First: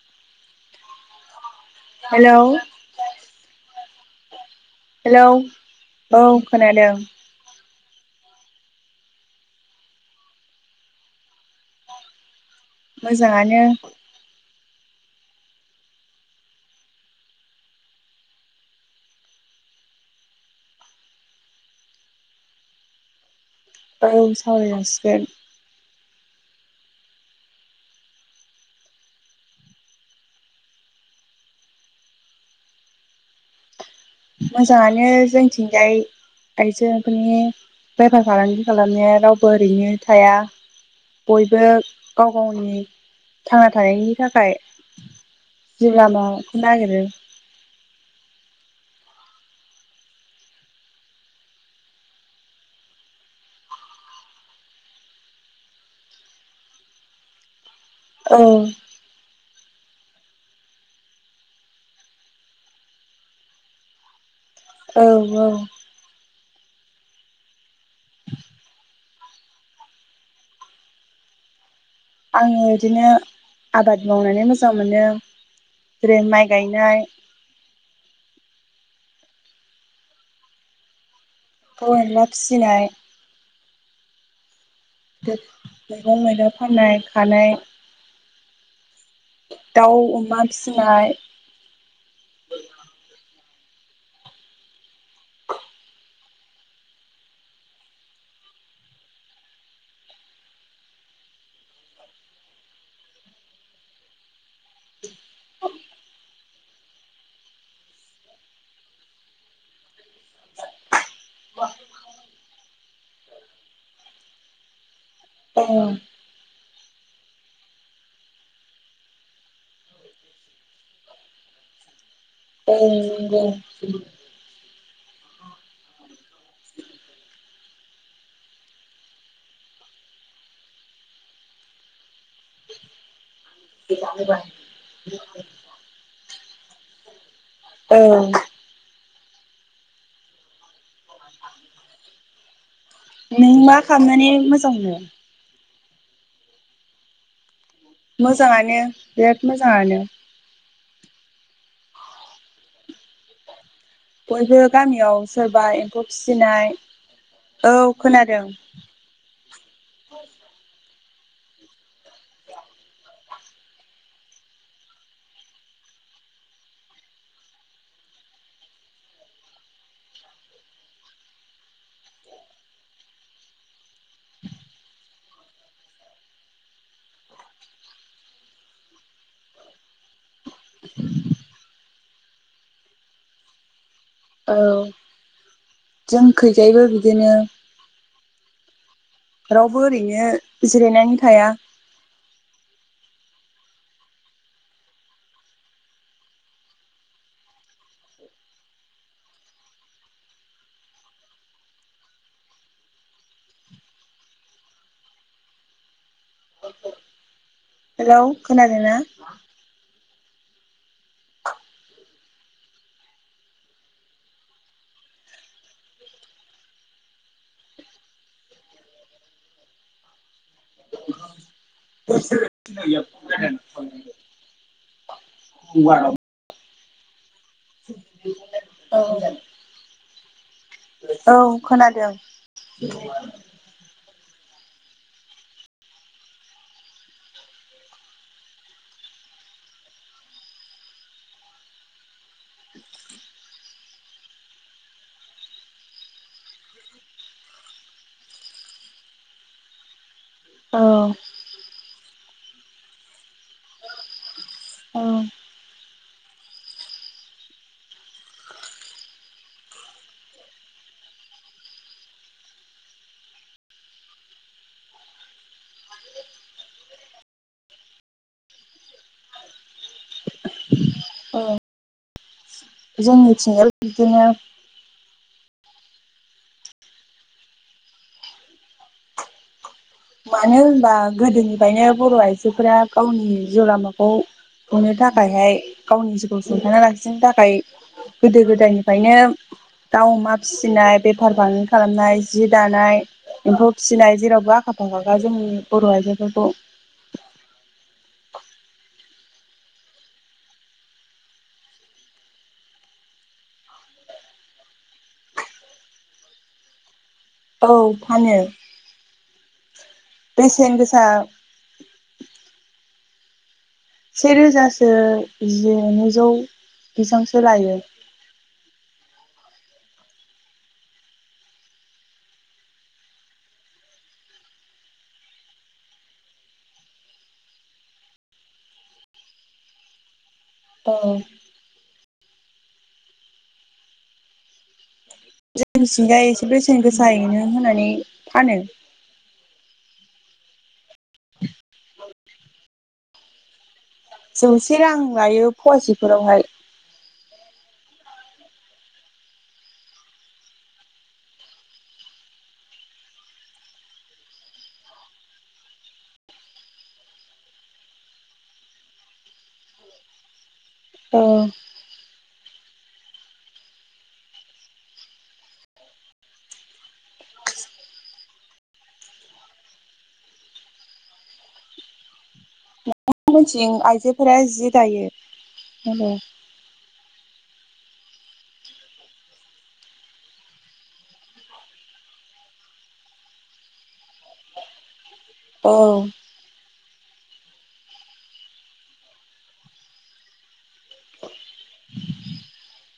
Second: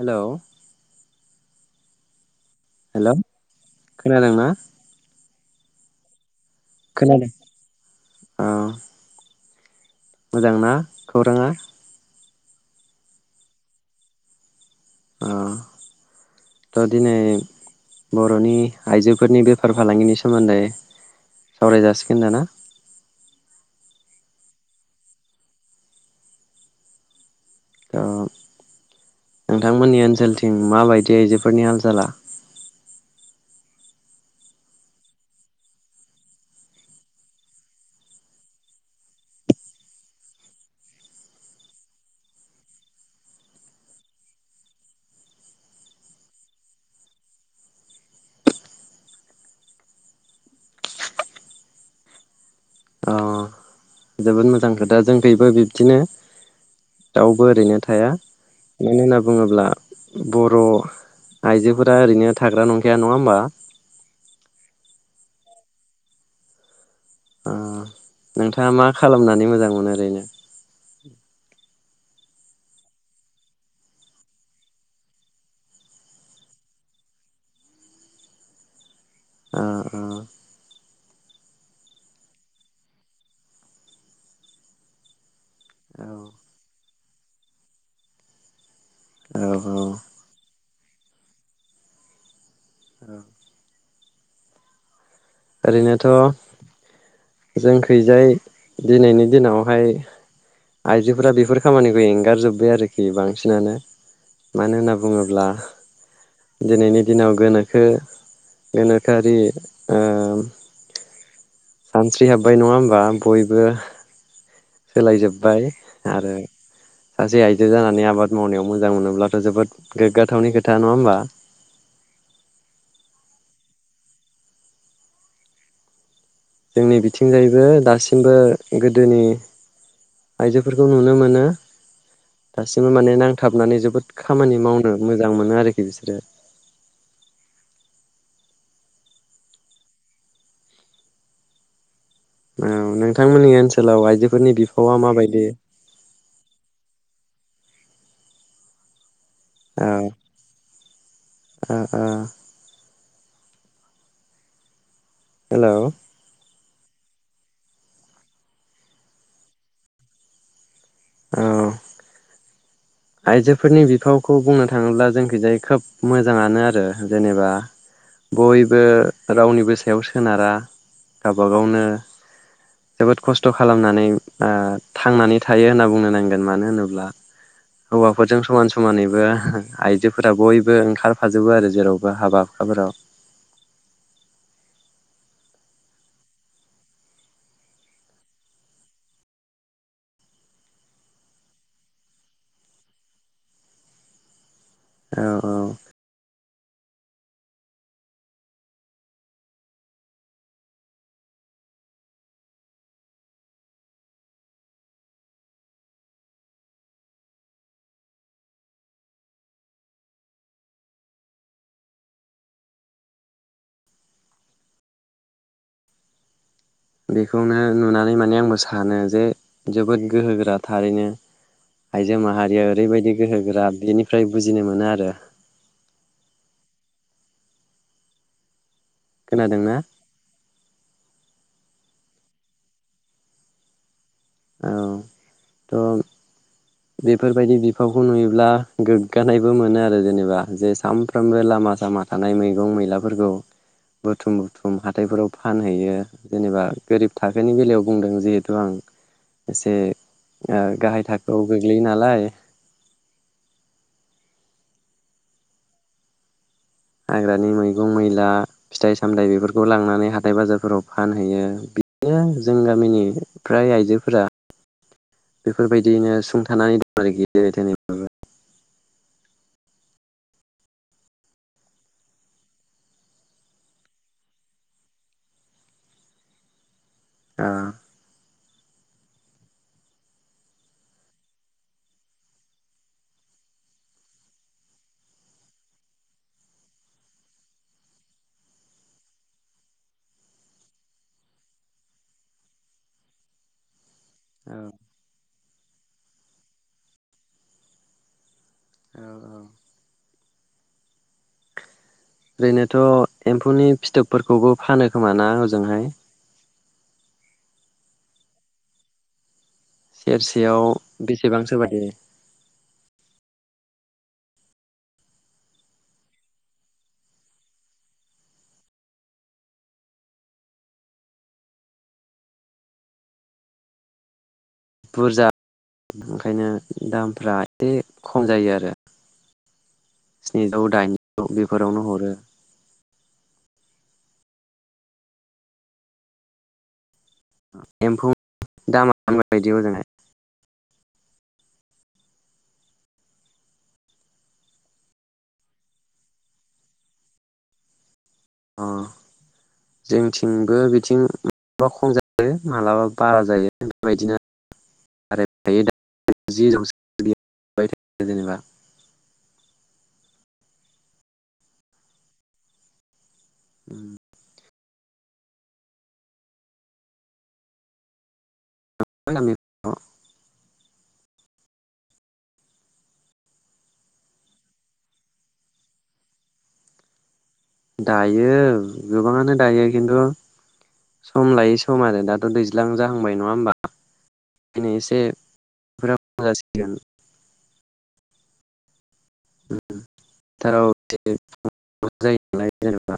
Hello hello hello खोनादोंना hello औ खोनादों औ मोजांना खौराङा मोजाङानो अ थ' दिनै बर'नि आइजोफोरनि बेफार फालांगिनि सोमोन्दै सावराय जासिगोन दा ना औ सावराय जासिगोन थ' नोंथांमोननि ओनसोलथिं माबायदि आइजोफोरनि हाल साला मोजाङानो जोंथिंजाय आइजोफोरनि बेफार फालांगि खालामनाया रावबो ओरैनो थाया बयबो गाव गावनि थांना थानायनि थाखाय जिउ लामाखौ नागिरो अ जोबोद मोजां खोथा जोंखैबो बिब्दिनो दाउबो ओरैनो थाया थाया औ मानो होनना बुङोब्ला बर' आइजोफोरा ओरैनो थाग्रा नंखाया नङा होमबा औ औ ओ नोंथाङा मा खालामनानै मोजां मोनो ओरैनो आङो बिदिनो आबाद मावनानै मोजां मोनो जेरै माइ गायनाय ओ ओ एम्फौ एनला फिसिनाय [inaudible] ओ मैगं मैला फाननाय खानाय औ फिनाय औ ओरैनोथ' जोंखैजाय दिनैनि दिनावहाय आइजोफोरा बेफोर खामानिखौ एंगारजोब्बाय आरोखि बांसिनानो मानो होनना बुङोब्ला दिनैनि दिनाव गोनोखो गोनोखोआरि ओ सानस्रि हाबाय नङा होमबा बयबो सोलाय जोब औ बाय आरो सासे आइजो जानानै आबाद मावनायाव मोजां मोनोब्लाथ' जोबोद गोग्गाथावनि खोथा नङा होमबा ओं नोंगौ जोंनि बिथिंजायैबो दासिमबो गोदोनि आइजोफोरखौ नुनो मोनो दासिमबो माने नांथाबनानै जोबोद खामानि मावनो मोजां मोनो आरोखि बिसोरो ओं [inaudible] औ नोंथांमोननि नों मा ओनसोलाव खालामनानै आइजोफोरनि मोजां मोनो? बिफावा माबायदि मोजाङानो बिराथ औ मोजाङानो ओ ओ बयबो गामि याव सोरबा हेलौ एम्फौ फिसिनाय औ खोनादों औ [unintelligible] आइजोफोरनि बिफावखौ बुंनो थाङोब्ला जोंखिजाय खोब मोजाङानो आरो जेनेबा बयबो रावनिबो सायाव सोनारा गावब गावनो जोबोद खस्थ' खालामनानै आ थांनानै थायो होनना बुंनो नांगोन मानो होनोब्ला हौवाफोरजों समान समानैबो आइजोफोरा बयबो बो ओंखारफाजोबो आरो जेराव हाबा हुखाफोराव ओ जोंखैजायबो बिदिनो रावबो ओरैनो जिरायनानै थाया औ औ हेलौ खोनादोंना बेखौनो नुनानै माने आंबो सानो जे जोबोद गोहो गोरा थारैनो आइजो माहारिया ओरैबायदि गोहोगोरा बेनिफ्राय बुजिनो मोनो आरो खोनादोंना [inaudible] औ औ खोनादोंं औ त' बेफोरबायदि बिफावखौ नुयोब्ला गोग्गानायबो मोनो आरो जेनेबा जे सानफ्रोमबो लामा सामा थानाय मैगं मैलाफोरखौ बुथुम बुथुम हाथायफोराव फानहैयो जेनेबा गोरिब थाखोनि बेलायाव बुंदों जिहेथु आं एसे ओ औ गाहाय थाखोआव यो नालाय औ हाग्रानि मैगं मैला फिथाइ सामथाइ बेफोरखौ लांनानै हाथाय बाजारफोराव फानहैयो बिनो जों गामिनि फ्राय आइजोफोरा बेफोरबायदियैनो सुंथानानै दं आरोखि जाब जोंनिथिंबो बिदिनो अ मानो होनबा गोदोनिफ्रायनो बर' आइजोफोरा गावनि जिउ लामाखौ हनो थाखायहाय गावनि जिउखौ सुंथाना लाखिनो थाखाय गोदो गोदायनिफ्रायनो दाउ अमा फिसिनाय बेफार फालांगि खालामनाय जि दानाय एम्फौ सिलाय जेरावबो औ आखा फाखा खा जोंनि बर' आइजोफोरखौ औ औ ओरैनोथ' एम्फौनि फिथोबफोरखौबो फानो खोमाना हजोंहाय? औ फानो सेरसेयाव बेसेन गोसा बेसेबांसो बादि? सेेरोजासो जि नैजौ बिजांसो लायो। बुरजा ओंखायनो दामफ्रा एसे खम जायो आरो स्निजौ औ दाइनजिदौ बेफोरावनो हरो। जोंनिथिंजाय एसे बेसेन गोसा जायैनो होननानै फानो बायदियाव जोंङो [inaudible] जौसे रां लायो फुवासेफोरावहाय अ जोंथिंबो बिथिं माबबा खम जायो मालाबा बारा जायो बेबायदिनो बारायबाय थायो जौ थ जेनेबा औ उम [unintelligible] नोंथां मोननिथिं आइजोफोरा जि दायो दायो गोबाङानो दायो खिन्थु सम लायै सम आरो दाथ' दैज्लां जाहांबाय नङा होमबा खायनो एसे औ [unintelligible] मासिगोन थाराव एसे जायो नालाय जेनेबा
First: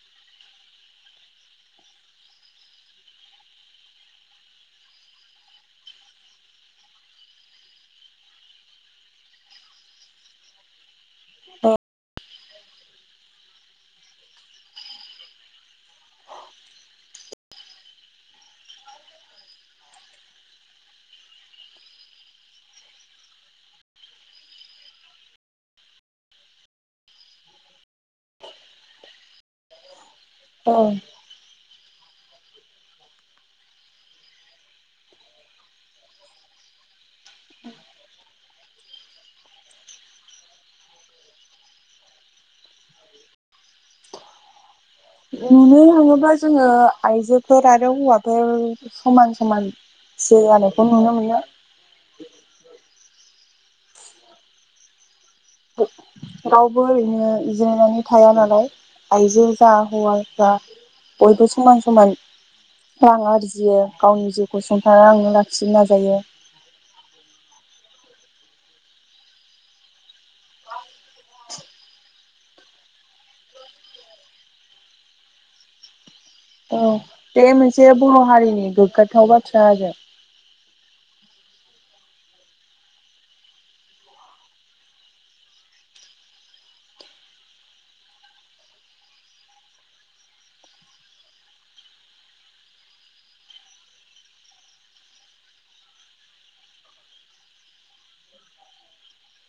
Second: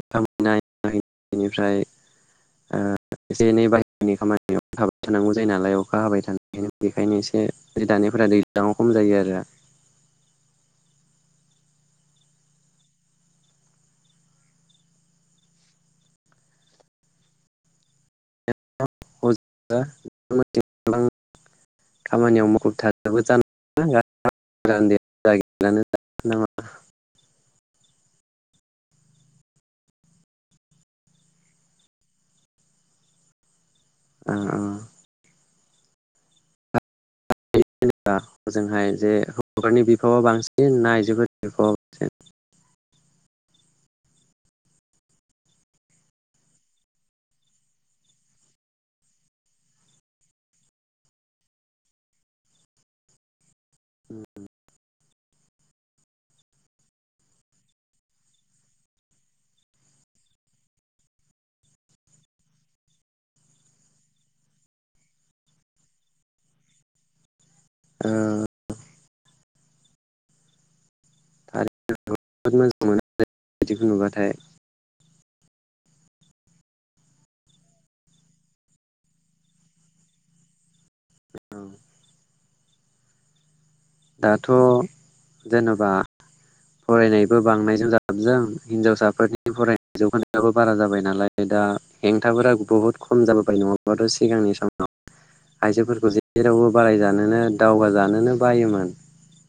ओखामनाय बेनिफ्राय एसे एनै बाहेरनि खामानियाव थाबाय थानांगौ जायो नालाय अखा हाबाय थानाय बेखायनो एसे दानायफोरा दैज्लांव खम जायो आरो खामानियाव [unintelligible] मुखुब थाजोबो जानांगौ [unintelligible] औ अ अ [unintelligible] हजोंहाय जे हौफोरनि बिफावा बांसिन ना आइजोफोरनि बिफावा बांसिन? नुनो थाङोबा जोङो आइजोफोर आरो हौवाफोर समान समान ज जानायखौ नुनो मोनो उम रावबो ओरैनो जिरायनानै थाया नालाय आइजो जा हौवाफ्रा बयबो समान समान रां आरजियो गावनि जिउखौ सुंथानानै लांनो लाखिनो नाजायो। ओ थारैनो नंगौ जोबोद मोजां मोनो बिदिखौ नुबाथाय औ बे मोनसे बर' हारिनि गोग्गाथाव बाथ्रा आरो दाथ' जेनेबा फरायनायबो बांनायजों जाबजों हिनजावसाफोरनि फरायनाय जौगानायाबो बारा जाबाय नालाय दा हेंथाफोरा बहुद खम जाबोबाय नङाबाथ' सिगांनि समाव आइजोफोरखौ जेरावबो बारायजानोनो दावगाजानोनो बायोमोन [inaudible]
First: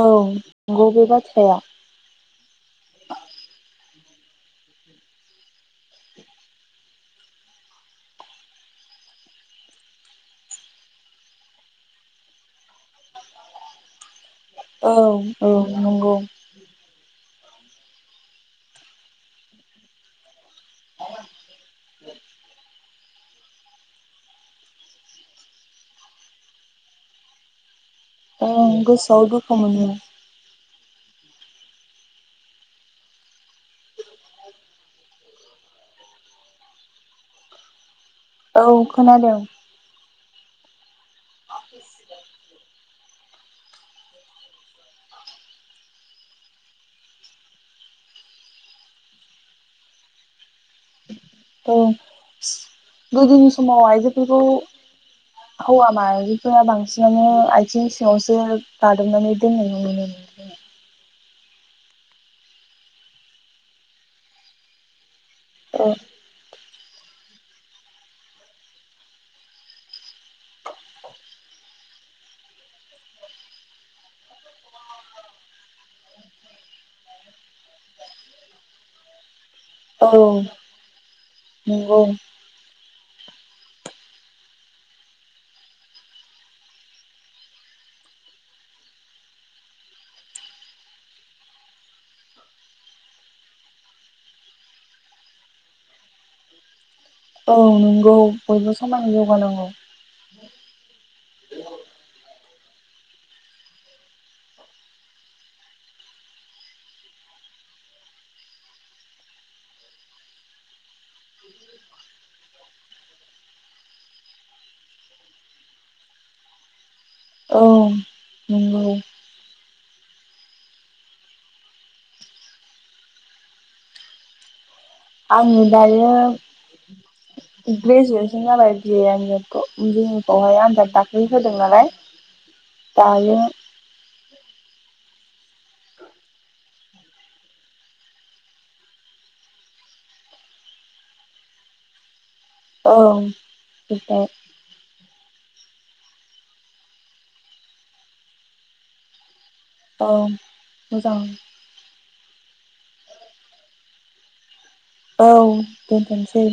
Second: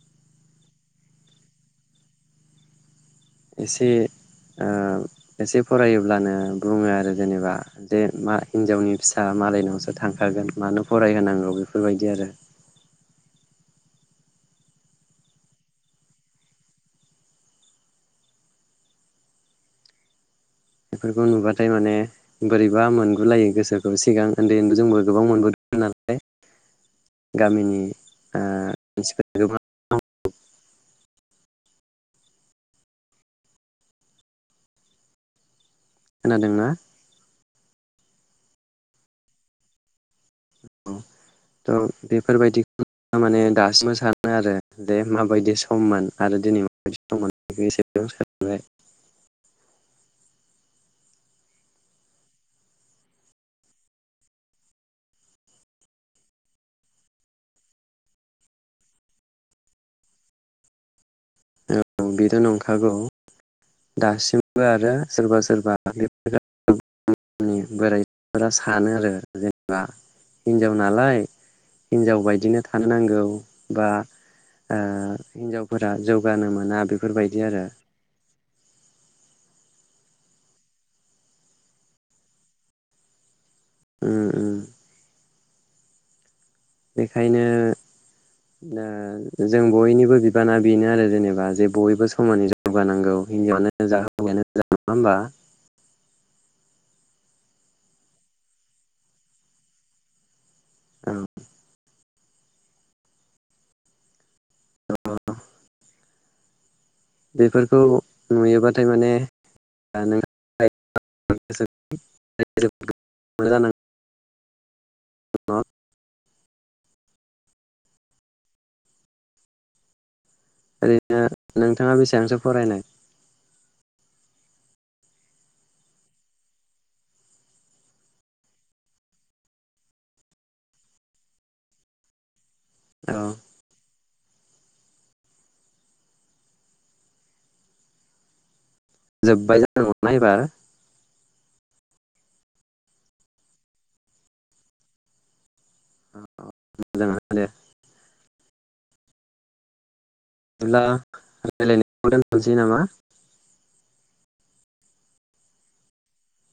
औ नंगौ बे बाथ्राया एसे ओ एसे फरायोब्लानो बुङो आरो जेनेबा जे मा हिनजावनि फिसा मालायनावसो थांखगोन मानो फरायहोनांगौ बेफोरबायदि आरो औ औ नंगौ बेफोरखौ नुबाथाय माने बोरैबा मोन लायो गोसोखौ सिगां उन्दै उन्दै जोंबो गोबां मोनबोदों नालाय गामिनि ओ ओं गोसोआव मानसिफोरा दुखु गोबां मोनो खोनादोंना औ खोनादों थ' बेफोरबायदि माने दासिमबो सानो आरो दे माबायदि सममोन आरो दिनै माबायदि सम मोन एसेबां सानबाय ओ गोदोनि समाव आइजोफोरखौ हौवा माहारिफोरा बांसिनानो बांसिनानो आथिं सिङावसो दादबनानै दोननाय नुुनो मोन औ बेथ नंखागौ दासिमबो आरो सोरबा सोरबा [unintelligible] नि बोराइफोरा सानो आरो जेनेबा हिनजाव नालाय हिनजाव बायदिनो थानो नांगौ बा ओ हिनजावफोरा जौ जौगानो मोना बेफोरबायदि आरो औ नंगौ उ उम बेखायनो ओ जों बयनिबो बिबाना बेनो आरो जेनेबा जे जों बयबो समानै जौगानांगौ हिन्जावानो जा हिानो नङा होमबा औ नंगौ बयबो समान जौगानांगौ औ अ बेफोरखौ नुयोबाथाय माने नों [unintelligible] [unintelligible] औ नंगौ ओरैनो नोंथाङा बेसेबांसो फरायनाय आं दायो ग्रेजुवेसन जाबाय बिए एम ए खौ बि खौहाय आं दा दाखालि होदों नालाय औ दायो [inaudible] जोब्बाय जानाय नङा एबार औ जोबबाय मोजाङानो दे औ ब्ला मोजां [unintelligible] मेल [unintelligible] जनेेबा औ दोन्थनोसै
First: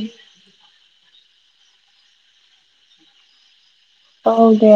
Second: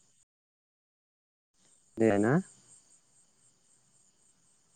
देना औ दे